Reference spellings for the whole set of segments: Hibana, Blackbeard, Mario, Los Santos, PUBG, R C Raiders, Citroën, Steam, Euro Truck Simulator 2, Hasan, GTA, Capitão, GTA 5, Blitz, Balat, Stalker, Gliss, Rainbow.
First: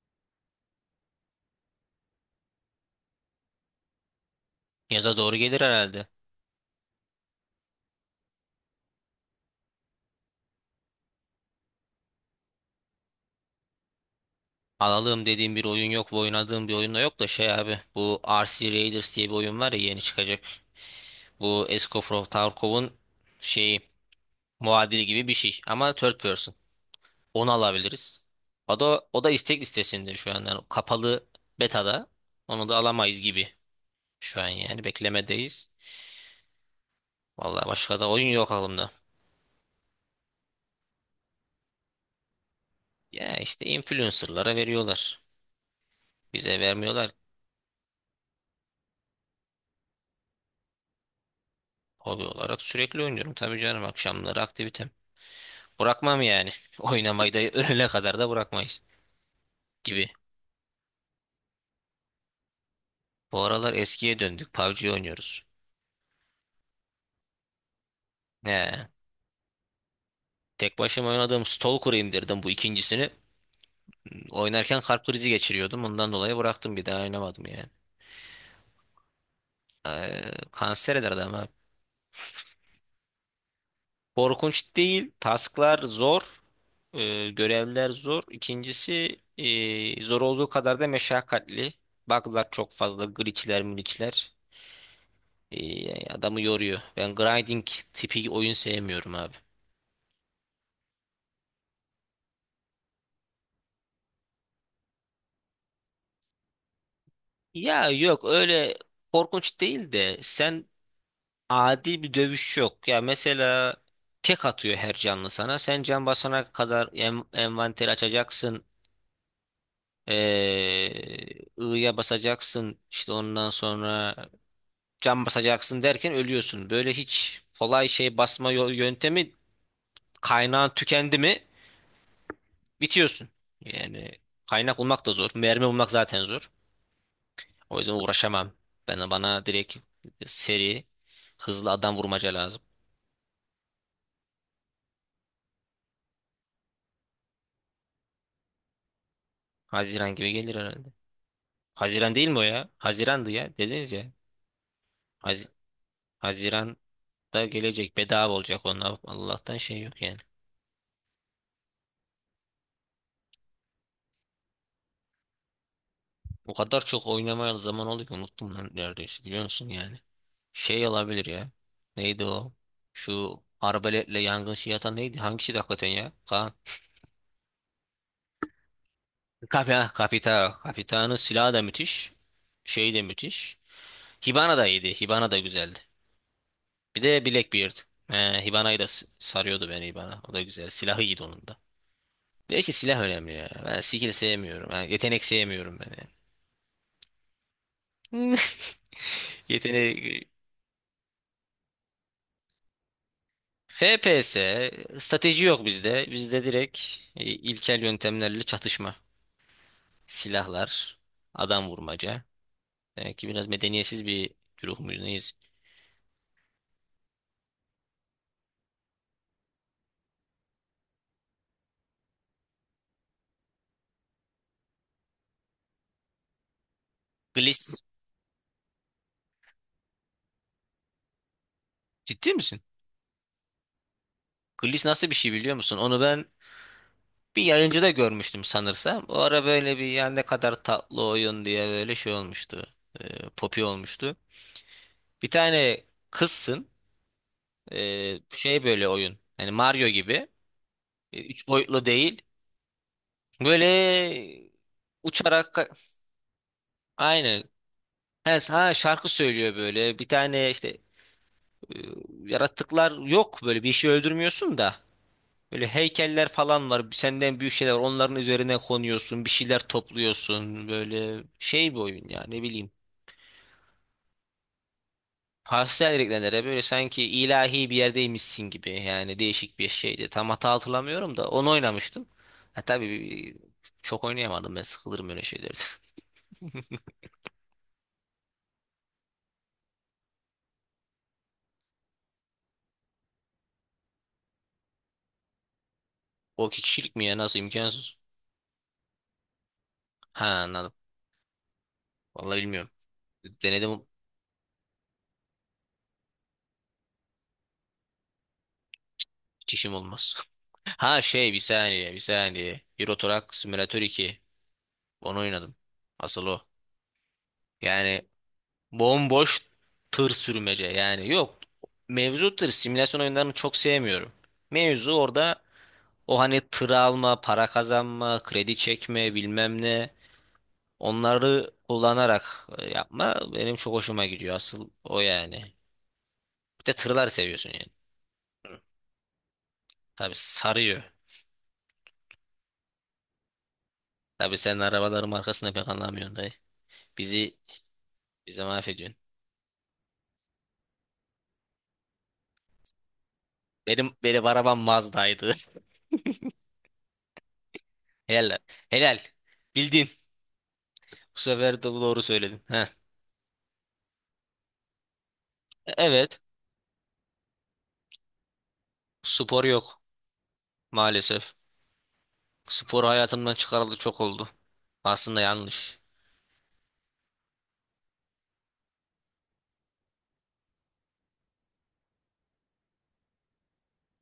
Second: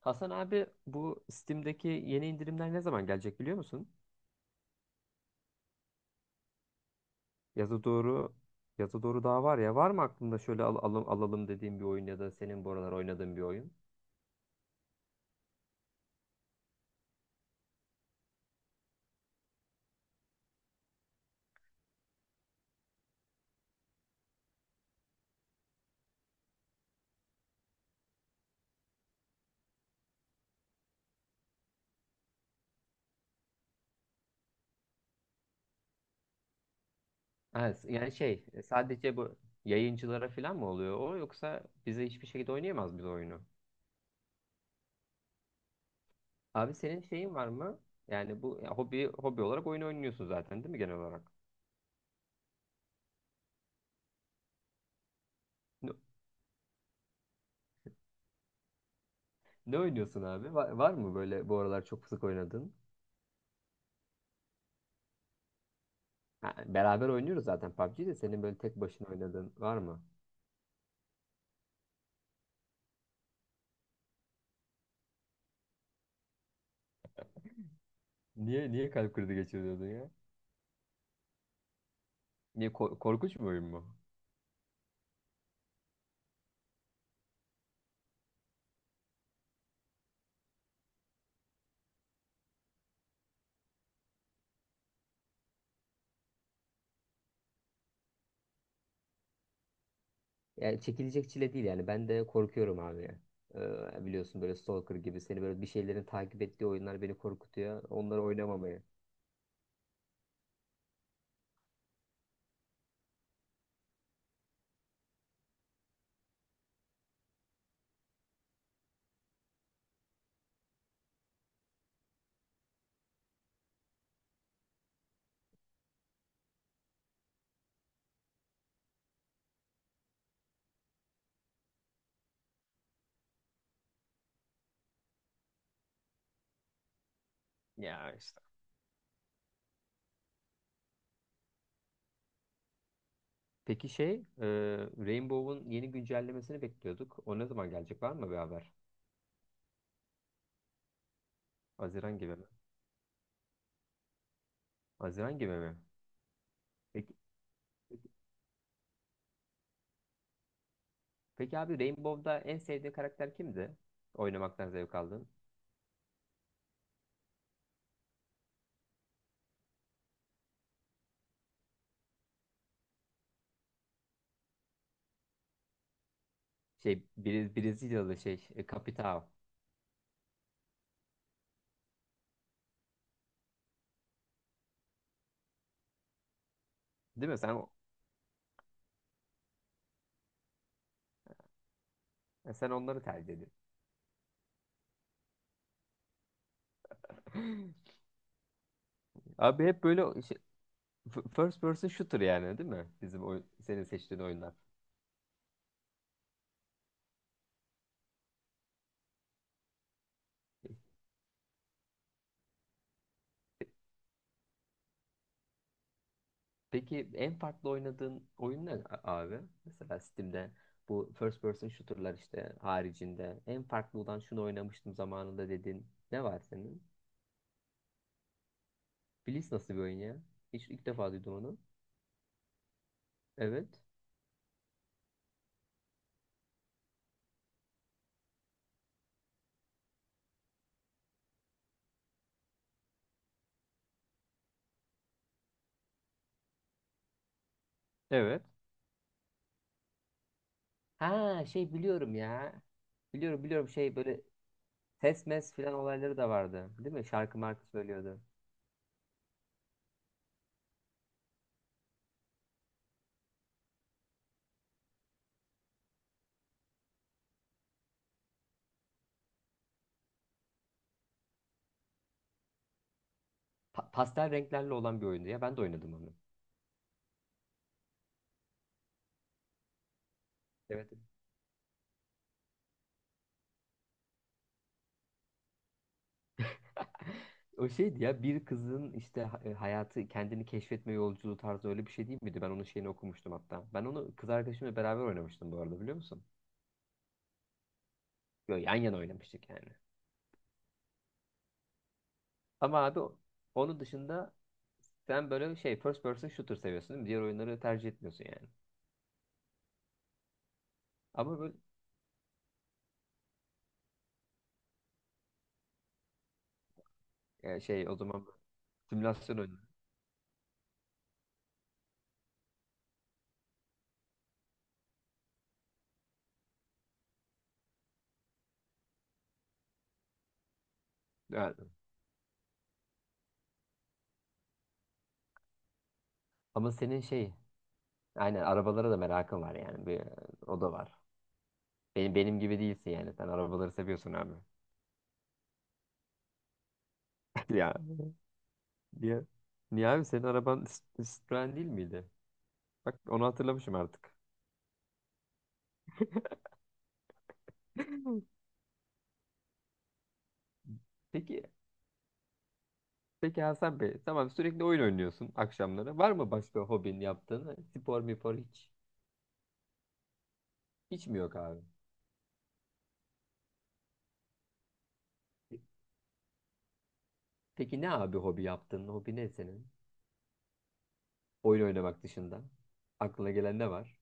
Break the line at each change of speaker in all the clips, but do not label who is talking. Hasan abi, bu Steam'deki yeni indirimler ne zaman gelecek biliyor musun?
Yaza doğru gelir herhalde.
Yaza doğru yaza doğru daha var ya. Var mı aklında şöyle alalım dediğin bir oyun ya da senin bu aralar oynadığın bir oyun?
Alalım dediğim bir oyun yok ve oynadığım bir oyun da yok da şey abi. Bu R C Raiders diye bir oyun var ya yeni çıkacak. Bu Escoffrow Tarkov'un şeyi muadili gibi bir şey ama third person. Onu alabiliriz. O da istek listesinde şu an. Yani kapalı betada. Onu da alamayız gibi şu an yani beklemedeyiz. Vallahi
Evet,
başka da
yani
oyun yok aklımda.
sadece bu yayıncılara falan mı oluyor o, yoksa bize hiçbir şekilde oynayamaz biz o
Ya
oyunu?
işte influencerlara veriyorlar. Bize
Abi, senin
vermiyorlar.
şeyin var mı? Yani bu ya, hobi olarak oyun oynuyorsun zaten değil mi genel olarak?
Hobi olarak sürekli oynuyorum tabii canım akşamları aktivite.
Ne,
Bırakmam yani. Oynamayı da ölene kadar da bırakmayız
ne
gibi.
oynuyorsun abi? Var mı böyle bu aralar çok sık oynadığın?
Bu aralar eskiye döndük. PUBG oynuyoruz.
Ha, beraber oynuyoruz zaten PUBG'yi de, senin böyle tek
He.
başına oynadığın var mı?
Tek başıma oynadığım Stalker'ı indirdim bu ikincisini. Oynarken kalp krizi geçiriyordum. Ondan dolayı bıraktım bir daha oynamadım yani.
Niye kalp krizi geçiriyordun ya?
Kanser eder adam abi.
Niye korkunç bir oyun mu?
Korkunç değil. Tasklar zor. Görevler zor. İkincisi zor olduğu kadar da meşakkatli. Bug'lar çok fazla. Glitch'ler, mülitch'ler. Adamı yoruyor. Ben grinding tipi oyun sevmiyorum abi.
Yani çekilecek çile değil yani. Ben de korkuyorum abi ya. Biliyorsun, böyle Stalker gibi seni böyle bir şeylerin takip ettiği oyunlar beni korkutuyor.
Ya
Onları
yok öyle
oynamamayı.
korkunç değil de sen adi bir dövüş yok. Ya mesela tek atıyor her canlı sana. Sen can basana kadar envanteri açacaksın. Ee, I'ya basacaksın. İşte ondan sonra can basacaksın derken ölüyorsun. Böyle hiç kolay şey basma yöntemi kaynağın tükendi mi bitiyorsun. Yani kaynak bulmak da zor. Mermi bulmak zaten zor. O yüzden
Ya işte.
uğraşamam. Bana direkt seri, hızlı adam vurmaca lazım.
Peki e, Rainbow'un yeni güncellemesini bekliyorduk. O ne zaman gelecek? Var mı bir haber?
Haziran gibi gelir herhalde. Haziran
Haziran
değil
gibi
mi o
mi?
ya? Hazirandı ya. Dediniz ya.
Haziran
Haz
gibi mi?
Haziran'da
Peki,
gelecek.
peki,
Bedava olacak onlar. Allah'tan şey yok yani.
peki abi, Rainbow'da en sevdiğin karakter kimdi? Oynamaktan zevk aldın.
O kadar çok oynamaya zaman oldu ki unuttum lan neredeyse biliyor musun yani. Şey olabilir ya. Neydi o? Şu arbaletle yangın şey atan neydi? Hangisi de hakikaten ya? Kaan.
Brezilyalı Capitão.
Kapita, kapita. Kapitanın silahı da müthiş. Şey de müthiş. Hibana da iyiydi. Hibana da güzeldi. Bir de
Değil mi? Sen,
Blackbeard. Hibana'yı da sarıyordu beni Hibana. O da güzel. Silahı iyiydi onun da.
ya sen
Belki silah
onları
önemli
tercih
ya.
ediyorsun.
Ben skill sevmiyorum. Ha, yetenek sevmiyorum ben yani.
Abi, hep böyle
Yetenek...
first person shooter yani, değil mi? Bizim oyun, senin seçtiğin
FPS,
oyunlar.
strateji yok bizde. Bizde direkt ilkel yöntemlerle çatışma.
Pe-
Silahlar, adam vurmaca. Demek ki biraz medeniyetsiz bir güruh muyuz neyiz?
Peki en farklı oynadığın oyun ne abi? Mesela Steam'de bu first person shooter'lar işte haricinde en farklı olan, şunu oynamıştım zamanında dediğin ne var senin?
Gliss,
Blitz nasıl bir oyun ya? Hiç, ilk defa duydum onu.
ciddi misin?
Evet.
Gliss nasıl bir şey biliyor musun? Onu ben bir yayıncıda görmüştüm sanırsam. O ara böyle bir yani ne kadar tatlı oyun diye böyle şey olmuştu. Popi olmuştu. Bir tane kızsın.
Evet.
Şey böyle oyun. Hani Mario gibi.
Ha,
Üç
şey
boyutlu
biliyorum
değil.
ya. Biliyorum, biliyorum, şey böyle
Böyle
ses
uçarak
mes filan olayları da vardı, değil mi? Şarkı
aynı.
markı söylüyordu.
Ha, ha, şarkı söylüyor böyle. Bir tane işte e, yaratıklar yok böyle bir şey öldürmüyorsun da. Böyle heykeller falan var. Senden büyük şeyler. Onların üzerine konuyorsun. Bir şeyler topluyorsun. Böyle şey bir oyun ya ne bileyim.
Pastel renklerle olan bir oyundu ya. Ben de oynadım
Hastaydı
onu.
reklamları böyle sanki ilahi bir yerdeymişsin gibi yani değişik bir şeydi. Tam hata
Evet.
hatırlamıyorum da onu oynamıştım. Ha, tabii bir- Çok oynayamadım ben sıkılırım öyle şeylerde.
O şeydi ya, bir kızın işte hayatı kendini keşfetme yolculuğu tarzı, öyle bir şey değil miydi? Ben onun şeyini okumuştum hatta. Ben onu kız arkadaşımla beraber oynamıştım bu arada, biliyor musun?
O iki kişilik mi ya nasıl imkansız?
Böyle yan yana oynamıştık yani.
Ha anladım. Vallahi bilmiyorum.
Ama abi onun
Denedim
dışında sen böyle şey first person shooter seviyorsun, değil mi? Diğer oyunları tercih etmiyorsun yani.
çişim olmaz. Ha şey bir
Ama böyle
saniye bir saniye. Euro Truck Simulator 2. Onu oynadım. Asıl o.
şey o
Yani
zaman simülasyon
bomboş
oyunu.
tır sürmece yani yok. Mevzu tır simülasyon oyunlarını çok sevmiyorum. Mevzu orada. O hani tır alma, para kazanma, kredi çekme, bilmem ne. Onları
Evet.
kullanarak yapma benim çok hoşuma gidiyor. Asıl o yani. Bir de
Ama senin
tırlar
şey,
seviyorsun yani.
aynen arabalara da merakın var yani. Bir,
Tabii
o da
sarıyor.
var. Benim, benim gibi değilsin yani. Sen arabaları seviyorsun abi.
Tabii sen arabaların markasını pek anlamıyorsun dayı. Bizi
Ya
bize mahvediyorsun.
niye? Niye abi, senin araban Citroen değil miydi? Bak, onu hatırlamışım
Benim
artık.
benim arabam Mazda'ydı. Helal. Helal. Bildin. Bu
Peki,
sefer de doğru söyledin. Heh.
peki Hasan Bey, tamam, sürekli oyun oynuyorsun akşamları. Var
Evet.
mı başka hobin yaptığın? Spor mipor hiç?
Spor yok
Hiç mi
maalesef.
yok abi?
Spor hayatımdan çıkarıldı çok oldu. Aslında yanlış.
Peki ne abi hobi yaptığın? Hobi ne senin? Oyun oynamak dışında. Aklına gelen ne var?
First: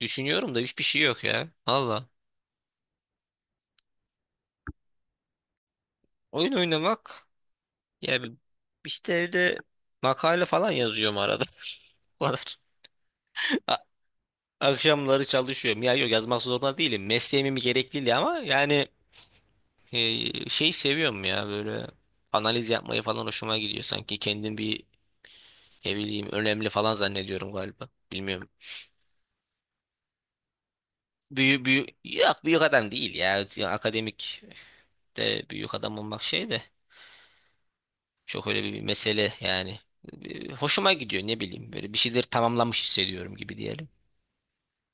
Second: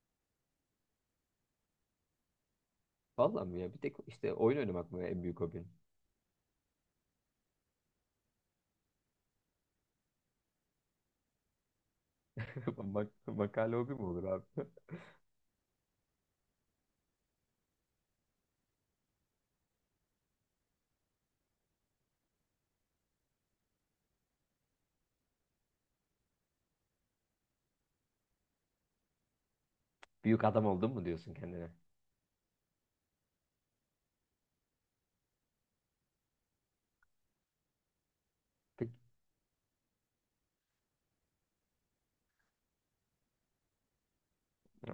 Düşünüyorum da hiçbir şey yok ya. Valla.
Vallahi mi ya? Bir tek işte oyun oynamak mı en büyük hobin?
Oyun oynamak. Ya bi- işte evde makale falan yazıyorum arada. Bu kadar.
Mak, makale
A-
hobi mi olur abi?
Akşamları çalışıyorum. Ya yok yazmak zorunda değilim. Mesleğimin bir gerekliliği ama yani şey seviyorum ya böyle analiz yapmayı falan hoşuma gidiyor. Sanki kendim bir ne bileyim önemli falan zannediyorum galiba. Bilmiyorum.
Büyük adam oldun mu diyorsun
Büyü
kendine?
büyü yok büyük adam değil ya. Akademik de büyük adam olmak şey de. Çok öyle bir
Peki,
mesele yani. Hoşuma gidiyor ne bileyim böyle bir şeyleri tamamlamış hissediyorum gibi diyelim.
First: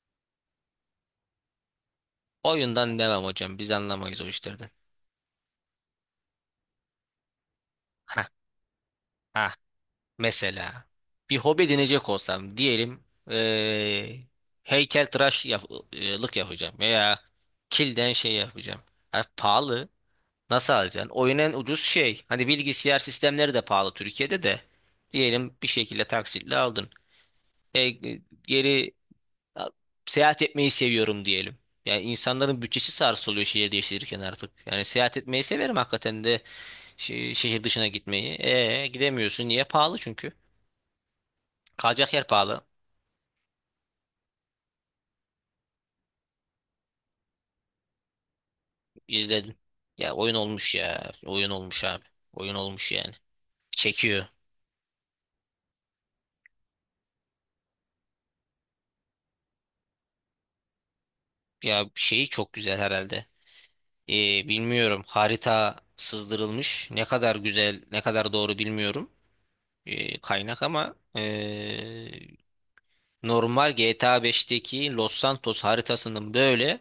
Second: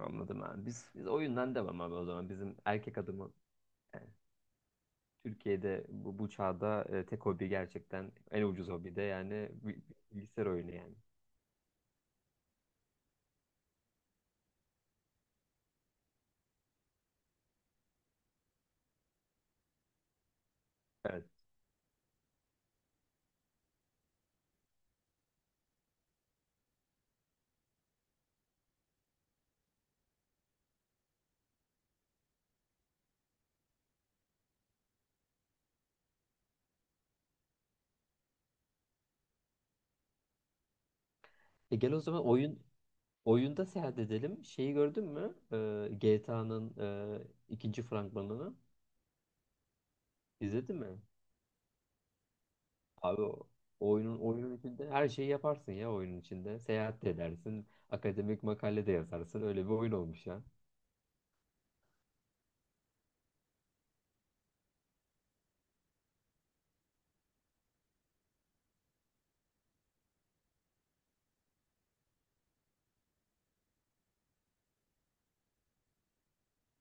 anladım abi. Biz oyundan devam abi, o zaman. Bizim erkek
Oyundan devam
adımı
hocam biz
yani
anlamayız o işlerden.
Türkiye'de bu çağda tek hobi, gerçekten
Ha
en ucuz hobi de yani
ha
bilgisayar oyunu
Mesela
yani.
bir hobi edinecek olsam diyelim eee heykeltıraş lık yapacağım veya kilden şey yapacağım. Ha, pahalı nasıl alacaksın?
Evet.
Oyun en ucuz şey. Hani bilgisayar sistemleri de pahalı Türkiye'de de. Diyelim bir şekilde taksitle aldın. E, geri Ya, Seyahat etmeyi seviyorum diyelim. Yani insanların bütçesi sarsılıyor şehir değiştirirken artık. Yani seyahat etmeyi severim hakikaten de şehir dışına gitmeyi. E gidemiyorsun. Niye? Pahalı çünkü.
E, gel o
Kalacak yer
zaman
pahalı.
oyunda seyahat edelim. Şeyi gördün mü? GTA'nın ikinci fragmanını
İzledim. Ya oyun olmuş
izledin mi?
ya. Oyun olmuş abi. Oyun olmuş yani.
Abi o oyunun
Çekiyor.
oyunun içinde her şeyi yaparsın ya, oyunun içinde. Seyahat de edersin, akademik makale de yazarsın. Öyle bir oyun olmuş ya.
Ya şeyi çok güzel herhalde. Bilmiyorum. Harita sızdırılmış. Ne kadar güzel, ne kadar doğru bilmiyorum. Kaynak ama Normal GTA 5'teki Los Santos haritasının böyle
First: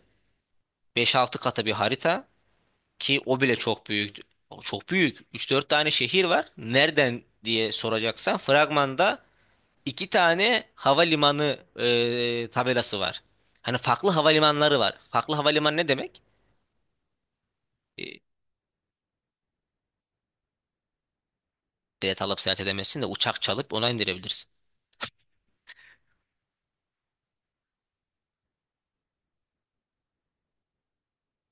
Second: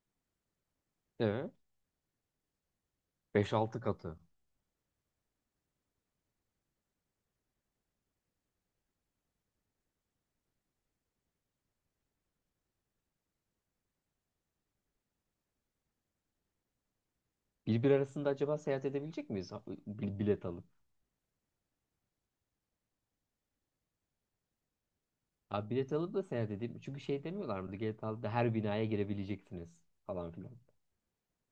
5-6
Evet.
katı bir harita ki o bile
5-6
çok büyük.
katı.
O çok büyük. 3-4 tane şehir var. Nereden diye soracaksan fragmanda 2 tane havalimanı tabelası var. Hani farklı havalimanları var. Farklı havalimanı ne demek?
Birbir
E,
arasında acaba seyahat edebilecek miyiz? Bilet alıp.
Bilet alıp seyahat edemezsin de uçak çalıp ona indirebilirsin.
Abi, bilet alıp da seyahat edeyim. Çünkü şey demiyorlar mı, GTA'da her binaya girebileceksiniz falan filan?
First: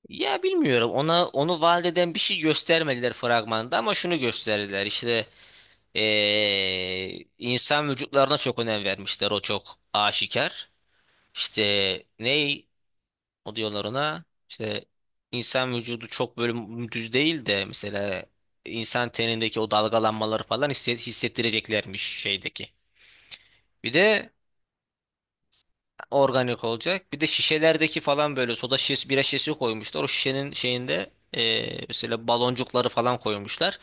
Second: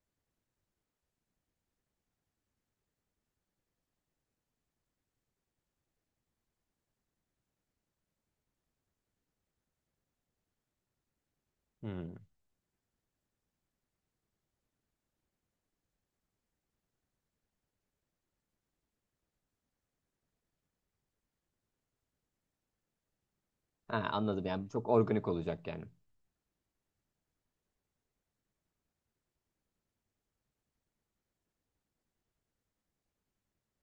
Ya bilmiyorum. Ona onu vaat eden bir şey göstermediler fragmanda ama şunu gösterdiler. İşte insan vücutlarına çok önem vermişler. O çok aşikar. İşte
Hmm.
ney o diyorlar ona işte insan vücudu çok böyle düz değil de mesela insan tenindeki o dalgalanmaları falan hissettireceklermiş şeydeki. Bir
Ha,
de
anladım, yani çok organik olacak yani.
organik olacak. Bir de şişelerdeki falan böyle soda şişesi, bira şişesi koymuşlar. O şişenin şeyinde mesela baloncukları falan koymuşlar.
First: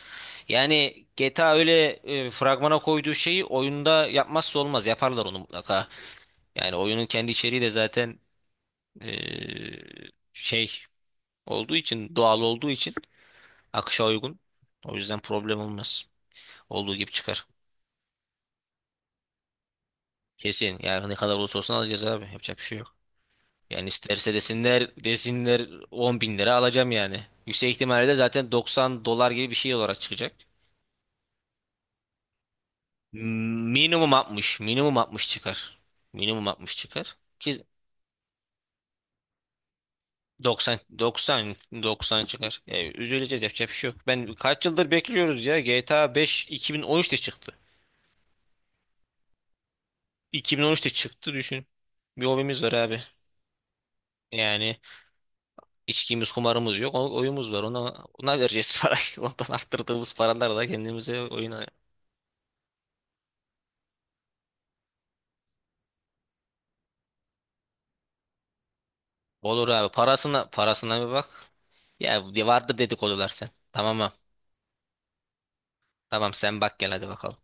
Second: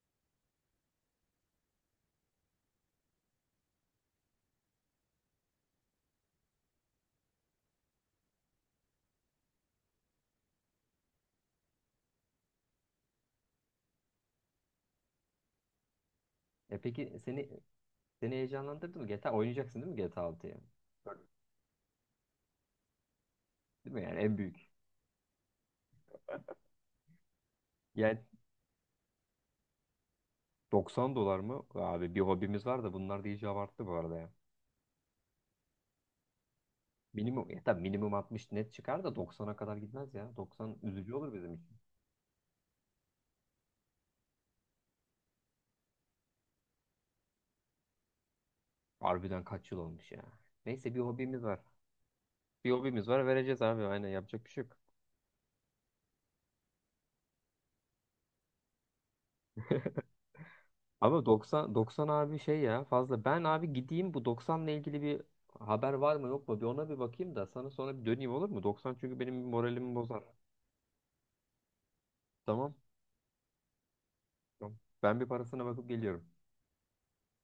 Yani GTA öyle fragmana koyduğu şeyi oyunda yapmazsa olmaz. Yaparlar onu mutlaka. Yani oyunun kendi içeriği de zaten eee, şey olduğu için, doğal olduğu için akışa uygun. O yüzden problem olmaz.
E
Olduğu gibi
peki
çıkar.
seni heyecanlandırdı mı? GTA oynayacaksın değil mi GTA 6'yı?
Kesin. Yani ne kadar olursa olsun alacağız abi. Yapacak bir şey yok. Yani
Değil mi yani,
isterse
en büyük?
desinler desinler 10 bin lira alacağım yani. Yüksek ihtimalle de
Yani
zaten 90 dolar gibi bir şey olarak çıkacak.
90 dolar mı? Abi, bir hobimiz var da bunlar da iyice abarttı bu
Minimum
arada ya.
60, minimum 60 çıkar. Minimum 60 çıkar.
Minimum,
Ki
ya tabii minimum 60 net çıkar da 90'a kadar gitmez ya. 90
90
üzücü olur bizim
90
için.
90 çıkar. Yani üzüleceğiz yapacak bir şey yok. Ben kaç yıldır bekliyoruz ya. GTA 5 2013'te çıktı.
Harbiden kaç yıl olmuş ya.
2013'te
Neyse, bir
çıktı
hobimiz var.
düşün. Bir hobimiz var
Bir
abi.
hobimiz var, vereceğiz abi, aynen, yapacak bir şey yok.
Yani içkimiz, kumarımız yok. Oyumuz var. Ona vereceğiz parayı. Ondan arttırdığımız paralarla kendimize
Ama
oyun.
90 90 abi şey ya, fazla. Ben abi gideyim, bu 90'la ilgili bir haber var mı yok mu, bir ona bir bakayım da sana sonra bir döneyim, olur mu? 90 çünkü benim
Olur abi.
moralimi bozar.
Parasına bir bak. Ya
Tamam.
vardır dedikodular sen. Tamam mı?
Tamam. Ben bir parasına bakıp geliyorum.
Tamam sen bak gel hadi bakalım.